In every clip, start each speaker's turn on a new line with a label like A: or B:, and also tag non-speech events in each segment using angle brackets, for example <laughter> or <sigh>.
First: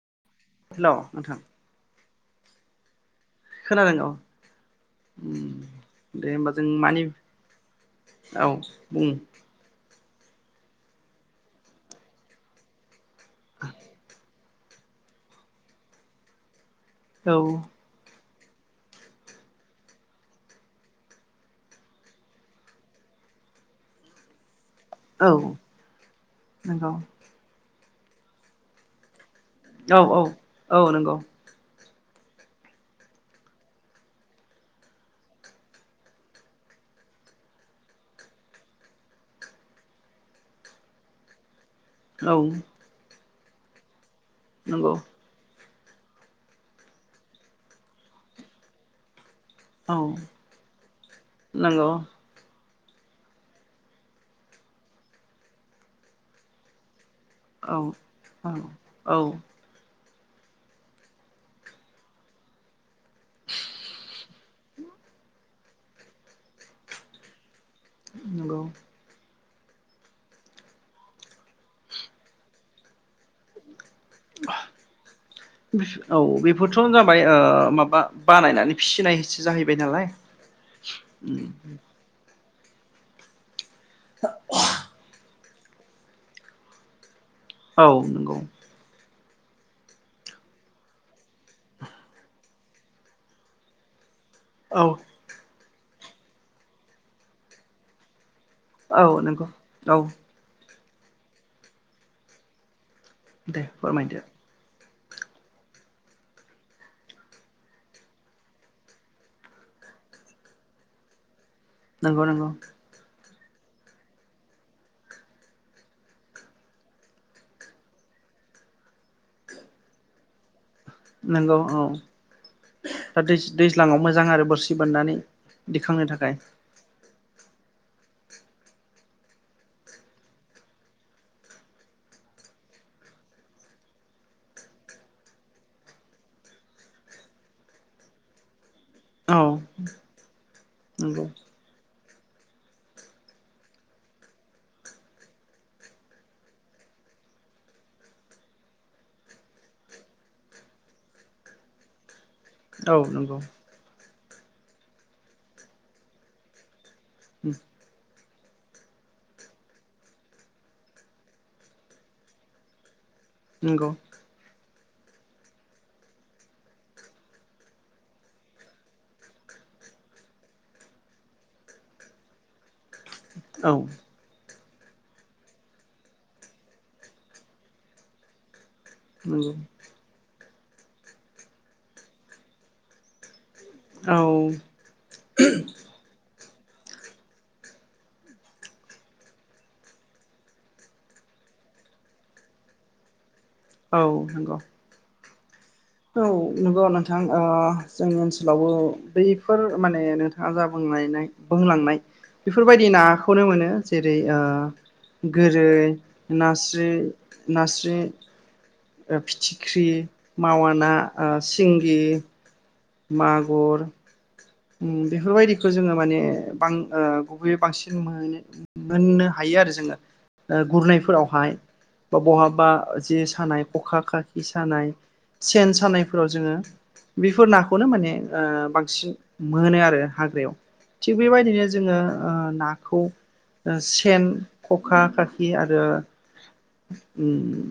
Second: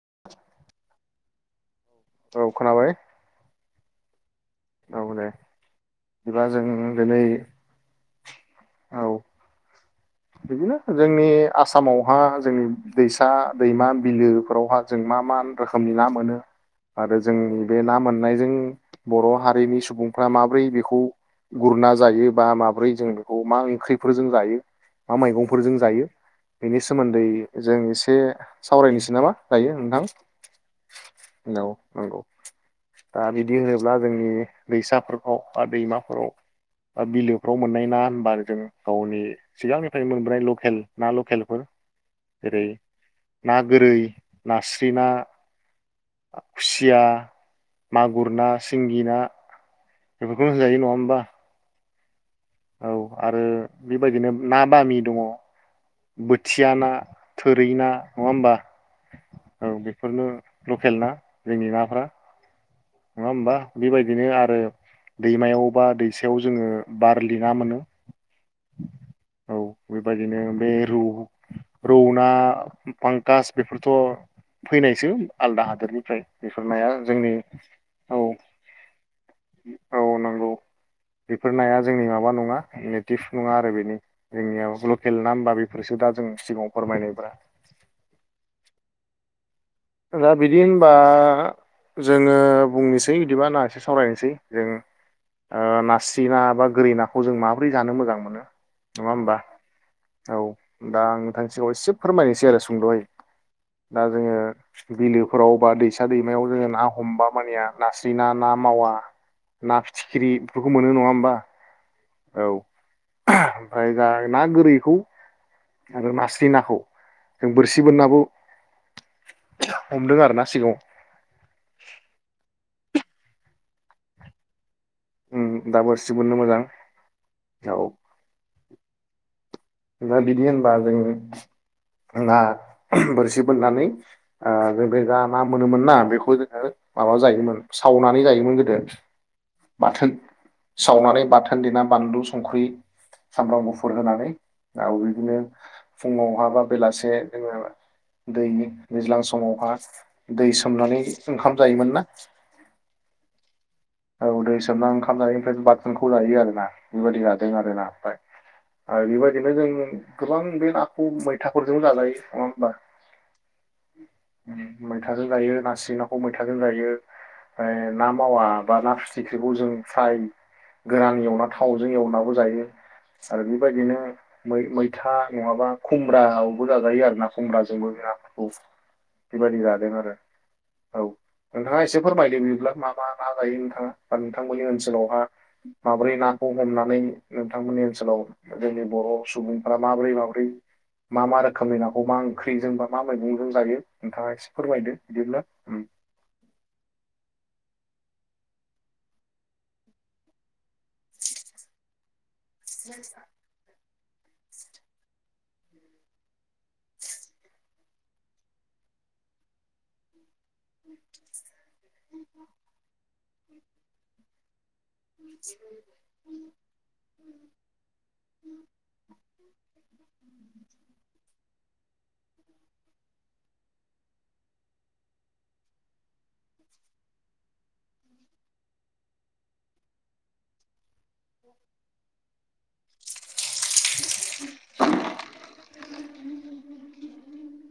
A: <inaudible>
B: Hello नोंथां।
A: औ खोनाबाय।
B: खोनादों औ।
A: औ दे
B: उम दे
A: बिदिबा
B: होमबा जों मानि
A: दिनै
B: औ
A: औ
B: बुं।
A: बिदिनो जोंनि आसामावहा जोंनि दैसा, दैमा, बिलो फोरावहा जों मा मा रोखोमनि ना मोनो? आरो
B: औ
A: जोंनि बे ना मोन मोननायजों बर' हारिनि सुबुंफ्रा माबोरै बेखौ गुरना जायो बा माब्रै जों बेखौ मा ओंख्रिफोरजों जायो? मा
B: औ
A: मैगंफोरजों जायो बेनि
B: नंगौ
A: सोमोन्दै जों एसे एसे सावरायनोसै नामा? दायो
B: औ
A: नोंथां
B: औ औ नंगौ।
A: औ नंगौ दा बिदि होनोब्ला जोंनि दैसाफोरखौ बा दैमाफोराव बा बिलोफ्राव मोननाय ना होनबा जों गावनि सिगांनि फ्राय मोनबोनाय लकेल ना लकेलफोर।
B: औ।
A: जेरै ना गोरै। नास्रि
B: नंगौ
A: ना। खुसिया मागुर ना सिंगि ना।
B: औ
A: बेफोरखौनो जायो नङा होमबा।
B: नंगौ
A: औ आरो बेबायदिनो ना बामि दङ। बोथिया ना। थोरै ना
B: औ
A: नङा होमबा औ बेफ बेफोरनो लकेल ना जोंनि नाफ्रा नङा होमबा बेबायदिनो आरो दैमायाव बा दैसायाव जोङो बारलिना मोनो।
B: नंगौ।
A: औ बेबायदिनो बे रौ रौना फांकास बेफोर थ' फैनायसो आलदा हादोरनिफ्राय बेफोरनाया जोंनि
B: बा
A: औ
B: बानायनानै फिसिनायसो जाहैबाय
A: औ
B: नालाय।
A: नंगौ नि दिप नङा आरो जोंनिआव लकेल ना होनबा बेफोरसो दा जों सिगाङाव फोरमायनायब्रा
B: औ नंगौ
A: दा बिदि होनबा जोङो बुंनोसै बिदिबा ना एसे सावरायनोसै जों
B: औ
A: ओ नासि सि ना बा गोरि नाखौ जों माबोरै जानो मोजां मोनो नङा
B: औ
A: होमबा
B: नंगौ औ
A: दा आं नोंथांनि सिाङाव एसे फोरमायनोसै आरो सुंद'यै
B: दे
A: दा
B: फोरमायदो
A: जोङो बिलोफोराव बा दैसा दैमायाव जोङो ना हमबा मानिया नास्रि ना ना मावा ना फिथिख्रि बेफोरखौ मोनो नङा होमबा
B: नंगौ नंगौ
A: <inaudible> ओमफाय दा ना गोरैखौ आरो नास्रि नाखौ जों बोरसि बोनाबो हमदों आरोना सिगाङाव
B: नंगौ औ दा दैज्लाङाव मोजां आरो बोरसि बान्नानै
A: उम दा
B: दिखांनो
A: बोरसि बोननो
B: थाखाय
A: मोजां औ दा बिदि होनबा जों ना बोरसि बोननानै ओ जों बे जा ना मोनोमोन ना बेखौ जोङो माबा जायोमोन सावनानै जायोमोन गोदो
B: औ
A: बोथोन सावनानै
B: नंगौ
A: बाथोन देना बानलु संख्रि सामब्राम गुफुर होनानै आरो बिदिनो फुङावहा बा बेलासे जोङो दै दैज्लां समावहा दै सोमनानै ओंखाम जायोमोन ना
B: औ नंगौ
A: औ दैै सोमना ओंखाम जायो ओमफ्राय बाथोनखौ जायो आरोना बेबायदि जादों आर ना ओमफ्राय बेबायदिनो जों गोबां बे नाखौ मैथाफोरजों जाजायो नङा होमबा
B: नोंगौ
A: मैथाजों गायो ना सिं नाखौ मैथाजों गायो ओमफ्राय ना मावा बा ना फिथिख्रिखौ जों फ्राय गोरान एवना थावजों एवनो जायो आरो
B: औ
A: बेबायदिनोै मै मैथा नङाबा खुमब्रायावबो जाजायो आरो ना खुमब्राजोंबो बेाफोरखौ
B: नंगौ
A: बेबायदि जादों आरो औ नोंथाङा एसे फोरमायदों बिदिब्ला माबा ना जायो नोंथाङा बा
B: औ
A: नोंथांमोननि ओनसोलावहा माबोरै नाखौ हमनानै नोंथांमोननि ओनसोलाव जोंनि बर' सुबुंफोरा माबोरै माबोरै मा मा रोखोमनि नाखौ मा ओंख्रिजों बा मा मैगंजों जायो नोंथाङा एसे
B: नंगौ
A: फोरमायदो बिदिनो
B: औ नंगौ नोंथां ओ जोंनि ओनसोलावबो बैफोर माने नोंथाङा जा बुंलायनाय बुंलांनाय बेफोरबायदि नाखौनो मोनो जेरै ओ गोरै नास्रि नास्रि फिथिख्रि मावा ना आ सिंगि मागुर उम बेफोरबायदिखौ जोङो माने बां ओ गुबैयै बांसिन मोनो मोननो हायो आरो जोङो गुरनायफोरावहाय बा बहाबा जे सानाय खखा खाखि सानाय सेन सानायफोराव जोङो बेफोर नाखौनो माने ओ बांसिन मोनो आरो हाग्रायाव थिग बेबायदिनो जोङो ओ नाखौ। सेन खखा खाखि आरो ओम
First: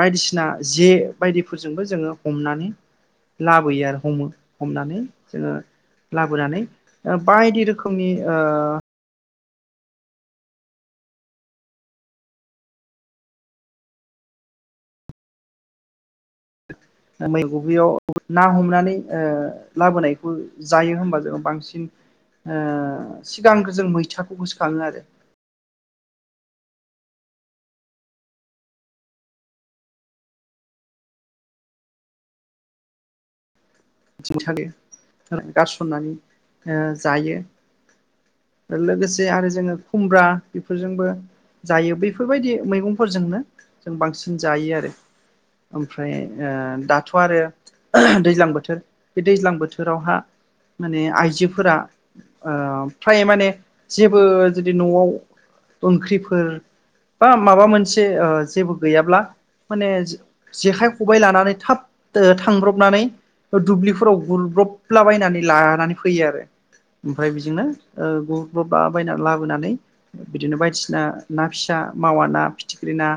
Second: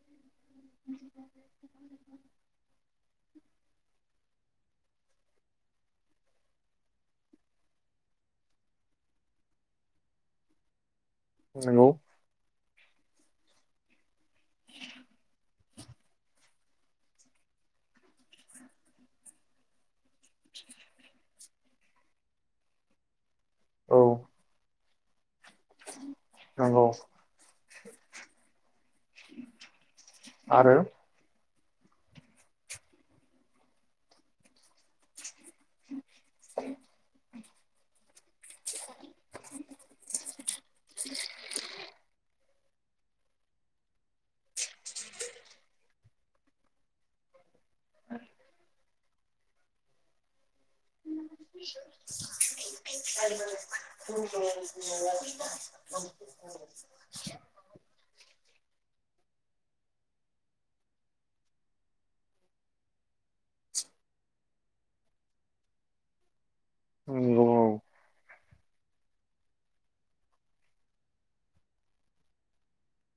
B: बायदिसिना जे बायदिफोरजोंबो जोङो हमनानै लाबोयो आरो हमो हमनानै जोङो लाबोनानै बायदि रोखोमनि ओ
A: नोंगौ
B: ओ मैग' गैयाव ना हमनानै ओ लाबोनायखौ जायो होमबा जो जोङो बांसिन ओ सिगांगो जों
A: औ
B: मैथाखौ गोसोखाङो आरो।
A: नंगौ आरो
B: <unintelligible> गैया गारसननानै ओ जायो। लोगोसे आरो जोङो खुमब्रा बेफोरजोंबो जायो बेैफोरबायदि मैगंफोरजोंनो जों बांसिन जायो आरो ओमफ्राय ओ दाथ' आरो दैज्लां बोथोर बे दैज्लां बोथोरावहा माने आइजोफोरा ओ फ्राय माने जेबो जुदि न'आव ओंख्रिफोर बा माबा मोनसे ओ जेबो गैयाब्ला माने जे जेखाइ खबाइ लानानै थाब दो थांब्रबनानै ओ दुब्लिफोराव गुरब्रला बायनानै लानानै फैयो आरो ओमफाय
A: नंगौ
B: बिजोंनो
A: औ
B: ओ गु बबा बायना लाबोनानै बिदिनो बायदिसिना ना फिसा मावा ना फिथिख्रि ना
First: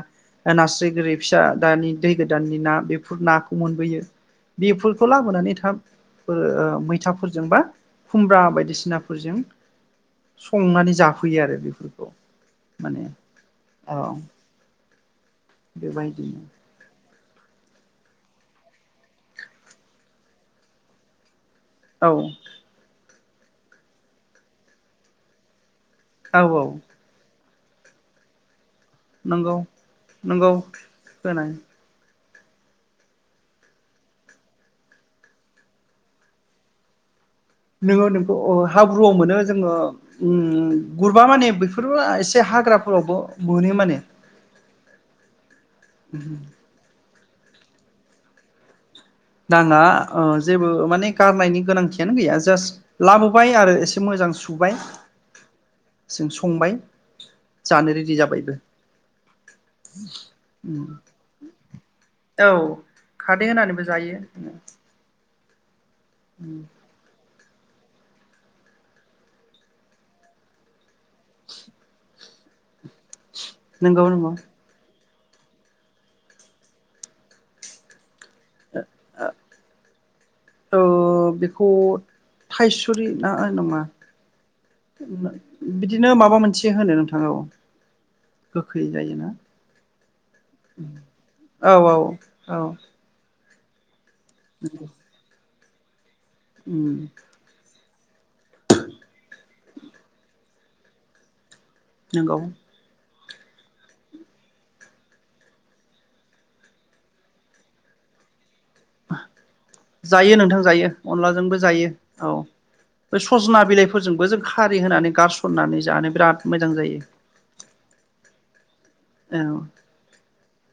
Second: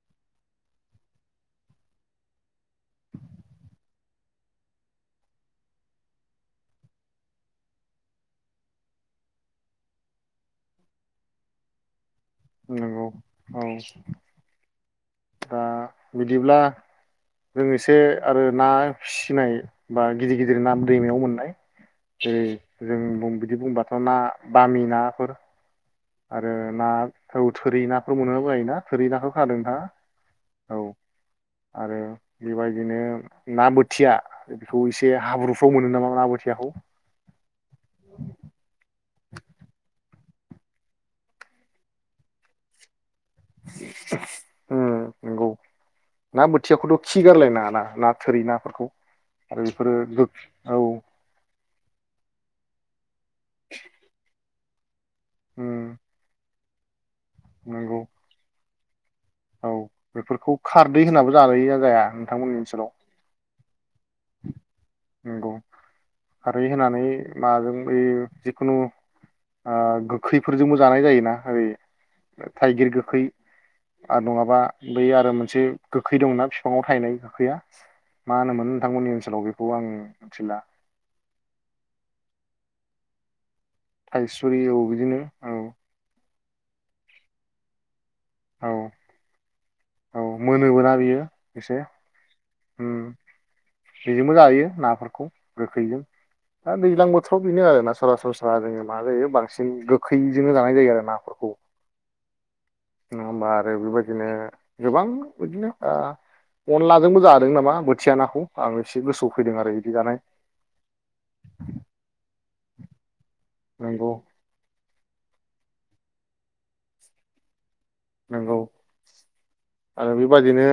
B: ओ नास्राय गोरि फिसा दानि दै गोदाननि ना बेफोर नाखौ मोनबोयो बेफो खौ लाबोनानै थाब बो ओ मैथाफोरजों बा खुमब्रा बायदिसिनाफोरजों संनानै जाफैयो आरो बेफोरखौ। माने
A: नोंगौ औ ओ दा
B: बेबायदिनो
A: बिदिब्ला जों एसे आरो ना फिसिनाय बा गिदिर गिदिर ना दैमायाव मोननाय
B: औ
A: जे जों बुं बिदि बुंबाथ' ना बामि नाफोर
B: औ
A: आरो
B: औ
A: ना औ थोरि नाफोर मोनोबायो ना थोरिनाखो खा
B: नंगौ
A: नोंथांङा?
B: नंगौ
A: औ
B: खोनायो
A: आरो बिबायदिनो ना बोथिया बेखौ एसे हाब्रुफ्राव मोनो नामा ना बोथियाखौ?
B: नोङो नोंखौ अ हाब ब्रुआव मोनो जोङो उम गुरबा माने बैफोरबो एसे हाग्राफोरावबो मोनो माने
A: उम नंगौ ना बोथियाखौथ' खिगारलायनाङाना ना थोरि नाफोरखौ आरो
B: नाङा
A: बेफोरो
B: ओ
A: गो
B: जेबो
A: औ
B: माने गारनायनि गोनांथियानो गैया जास्ट लाबोबाय आरो एसे मोजां सु सुबाइ
A: उम
B: जों संबाय जानो
A: नंगौ
B: रेडि जाबायबो
A: औ बेफोरखौ खारदै होनाबो जाजायो जाया
B: औ
A: नोंथांमोननि ओनसोलाव
B: खारदै होनानैबो जायो
A: नंगौ खारै होनानै नाजों बै जिखुनु ओ गोखैफोरजोंबो जानाय जायोना ओरै थाइगिर गोख खै
B: नंगौ
A: आरो
B: नंगौ
A: नङाबा बै आरो मोनसे गोखै दंना फिफांआव थायनाय गोखैया मा होन
B: औ बेखौ थाइससु सुरि ना नङा
A: थाइसुरि औ बिदिनो औ
B: बिदिनो माबा मोन एसे होनो नोंथां औ
A: औ
B: गोखै जायोना
A: औ मोनोबोना बियो
B: औ
A: एसे
B: औ औ
A: उम बेजोंबो जायो
B: नंगौ
A: नाफोरखौ गोखैजों दा
B: उम
A: दैज्लां बोथोराव बेनो आरो ना सरासनस्रा जोङो मा जायो बां बांसिन गोखैजोंनो जानाय जायो आरो नाफोरखौ।
B: नंगौ
A: नङा होमबा आरो बेबायदिनो गोबां बिदिनो ओ अनलाजोंबो जादों नामा बोथिया नाखौ। आं एसे गोसोआव फैदों आरो बिदि जानाय
B: जायो नोंथां जायो अनलाजोंबो जायो औ। बे सजना
A: नंगौ
B: बिलाइफोरजोंबो जों खारि होनानै गारसननानै जानो बिराद मोजां जायो।
A: नोंगौ
B: औ
A: आरो बेबादिनो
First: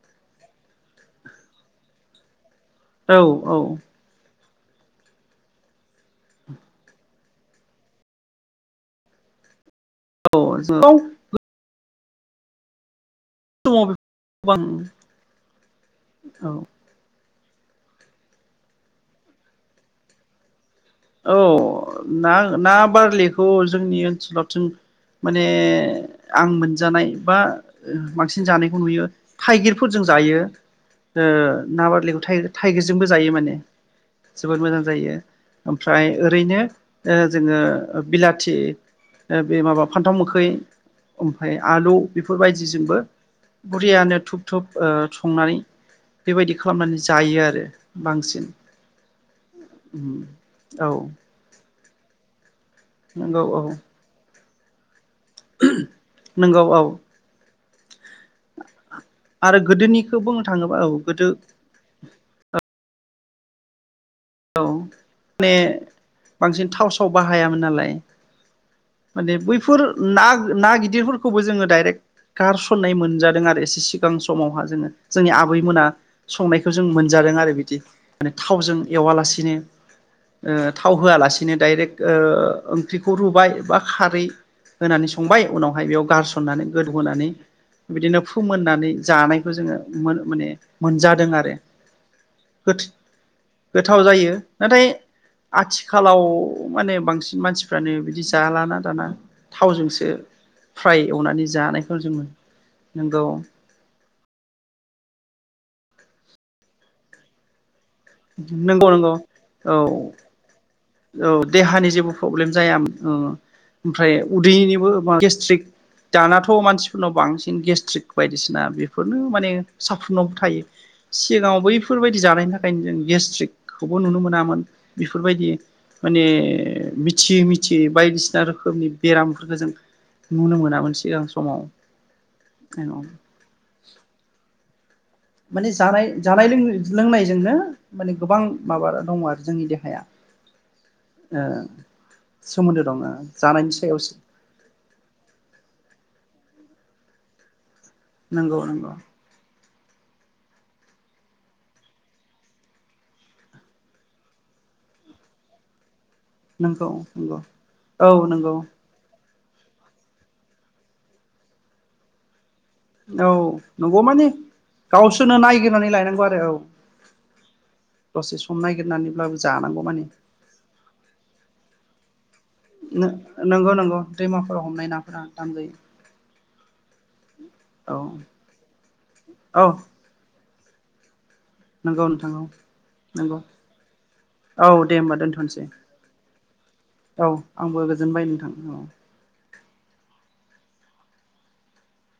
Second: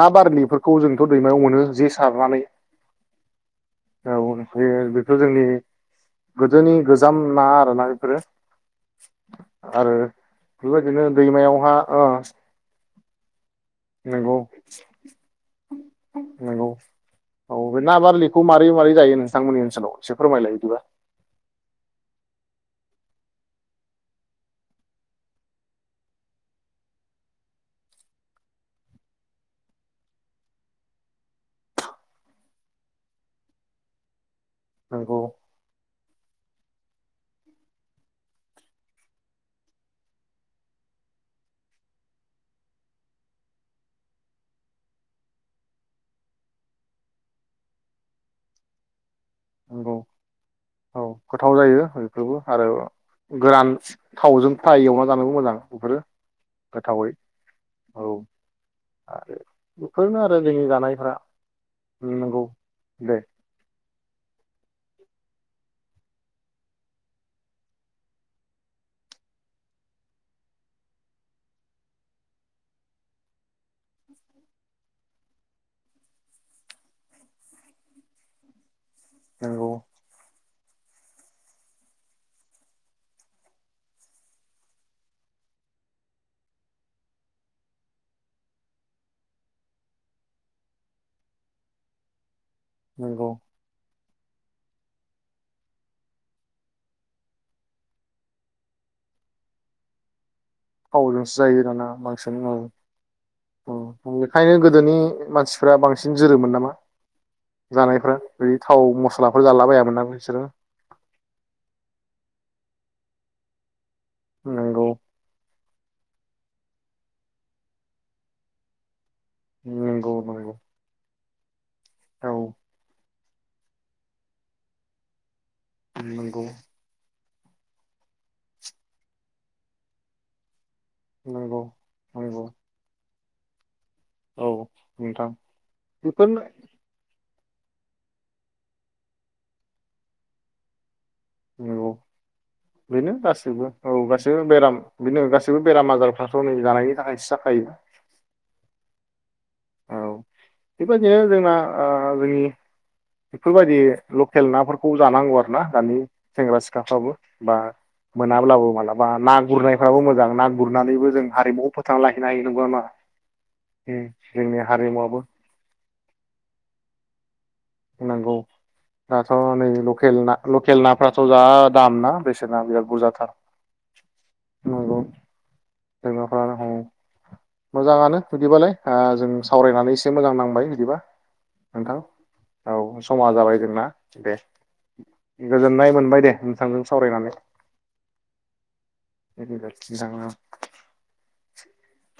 A: ना बारलिफोरखौ जोंथ' दैमायाव मोनो जे सारनानै।
B: औ औ।
A: औ बे बेफोर जोंनि गोदोनि गोजाम ना आरोना बेफोरो। आरो
B: औ जों
A: बेफबायदिनो। एयावहा ओ।
B: समाव
A: नोंगौ
B: गोबां औ
A: नोंगौ। औ बे ना बारलिखौ मारै मारै जायो नोंथांमोननि ओनसोलाव एसे फोरमायलाय इदिबा।
B: औ ना ना बारलिखौ जोंनि ओनसोलावथो माने आं मोनजानाय बा बांसिन जानायखौ नुयो थाइगिरफोरजों जायो ओ ना बारलिखौ थाइग-थाइगिरजोंबो जायो माने। जोबोद मोजां जायो।
A: नंगौ
B: ओमफ्राय ओरैनो ओ जोङो बिलाथि ओ बे माबा फान्थाव मोखै ओमफाय आलु बेफोरबायदिजोंबो बुरियानो धुब धुब ओ संनानै बेबायदि खालामनानै जायो आरो बांसिन। औ
A: अ गोथाव जायो। यैफोरबो। आरो
B: नंगौ औ
A: गोरान थावजों। फ्राय <unintelligible> जानोबो मोजां इफोरो
B: नंगौ औ
A: गोथावै। औ
B: आरो
A: बेफोरनो
B: गोदोनिखौ
A: आरो
B: बुंनो
A: जोंनि
B: थाङोबा औ
A: जानायफ्रा
B: गोदो
A: नंगौ
B: ओ
A: दे।
B: औ माने बांसिन थाव साव बाहायामोन नालाय माने बैफोर ना ना गिदिरफोरखौबो जोङो डाइरेक्ट गारसननाय मोनजादों आरो एसे सिगां समावहा जोंङो जोंनि आबैमोना संनायखो जों मोनजादों आरो बिदि माने थावजों। एवालासिनो।
A: नंगौ
B: ओ थाव होआलासेनो डाइरेक्ट ओ ओंख्रिखौ रुबाय बा खारै होनानै संबाय उनावहाय बेयाव गारसननानै गोदौहोनानै बिदिनो फोमोननानै जानायखौ जोङो मोन माने मोनजादों आरो।
A: नंगौ।
B: थाव जायो नाथाय आथिखालाव माने बांसिन मानसिफ्रानो बिदि जाालाना दाना थावजोंसो। फ्राय
A: फावजोंसो
B: एवनानै
A: जायो दाना
B: जानायखौ जों मोनो।
A: बांसिन
B: नंगौ
A: उम उज्ञ बेखायनो गोदोनि मानसिफ्रा बांसिन जोरोमोन नामा। जानायफ्रा बिदि थाव
B: नंगौ नंगौ
A: मस्लाफोर जालाबायामोन
B: औ
A: नो बैसोरो।
B: औ देहानि जेबो प्रब्लेम जायाामोन ओ ओ। ओमफ्राय
A: नंगौ
B: उदैनिबोा बा गेस्ट्रिक। दानाथ' मानसिफोरनाव बांसिन गेस्ट्रिक बायदिसिना बेफ फोरनो माने
A: नंगौ
B: साफ्रुमनावबो
A: नंगौ
B: थायो। सिगाङाव बैफोरबायदि
A: औ
B: जानायनि थाखायनो जों गेस्ट्रिकखौबो नुनो मोनामोन बेफोरबायदि। माने
A: नंगौ
B: बिथ थियै मिथियै बायदिसिना रोखोमनि बेरामफोरखो जों नुनो मोनामोन। सिगां
A: नंगौ
B: समाव
A: नंगौ
B: औ। <inaudible>
A: औ नोंथां
B: माने जानाय
A: बेफोरनो
B: जानाय लों-लोंनाय जोंना माने गोबां माबा दङ आरो जोंनि देहाया। ओ
A: औ
B: सोमोन्दो दङ
A: बेनो गासैबो
B: जानायनि
A: औ
B: सायावसो
A: गासैबो बेराम बेनो गासैबो बेराम आजारफ्राथ' नै जानायनि थाखायसो जाखायोना।
B: नोंगौ नोंगौ
A: औ बेबायदिनो जोंना ओ जोंनि बेफोरबायदि लकेल नाफोरखौ जानांगौ आरो ना दानि सेंग्रा
B: नंगौ
A: सिख्लाफ्राबो
B: नंगौ
A: बा
B: औ नंगौ
A: मोनाब्लाबो मालाबा ना गुरनायफ्राबो मोजां ना गुरनानैबो जों हारिमुखौ फोथांना लाखिनो हायो। नंगौना
B: औ
A: नङा
B: नंगौ
A: उम
B: मान
A: जोंनि हारिमुवाबो
B: गावसोरनो नायग्रोनानै लायनांगौ आरो औ
A: नांगौ
B: दसे सम
A: दाथ'
B: नायगिरनानैब्लाबो
A: नै
B: जानांगौ माने
A: लकेल ना लकेल नाफ्राथ' जा दाम ना बेसे ना बिराद बुरजाथार
B: नंगौ नंगौ दैमाफोराव हमनाय
A: नंगौ
B: नाफोरा दाम जायो
A: <unintelligible>
B: औ
A: मोजाङानो बिदिबालाय आ जों सावरायनानै एसे मोजां नांबाय बिदिबा
B: नोंगौ नोंथां औ
A: औ समा
B: नंगौ
A: जाबाय जोंना दे
B: औ दे होमबा दोनथ'नोसै
A: गोजोननाय मोनबाय दे उम
B: औ आंबो गोजोनबाय नोंथां औ
A: <unintelligible>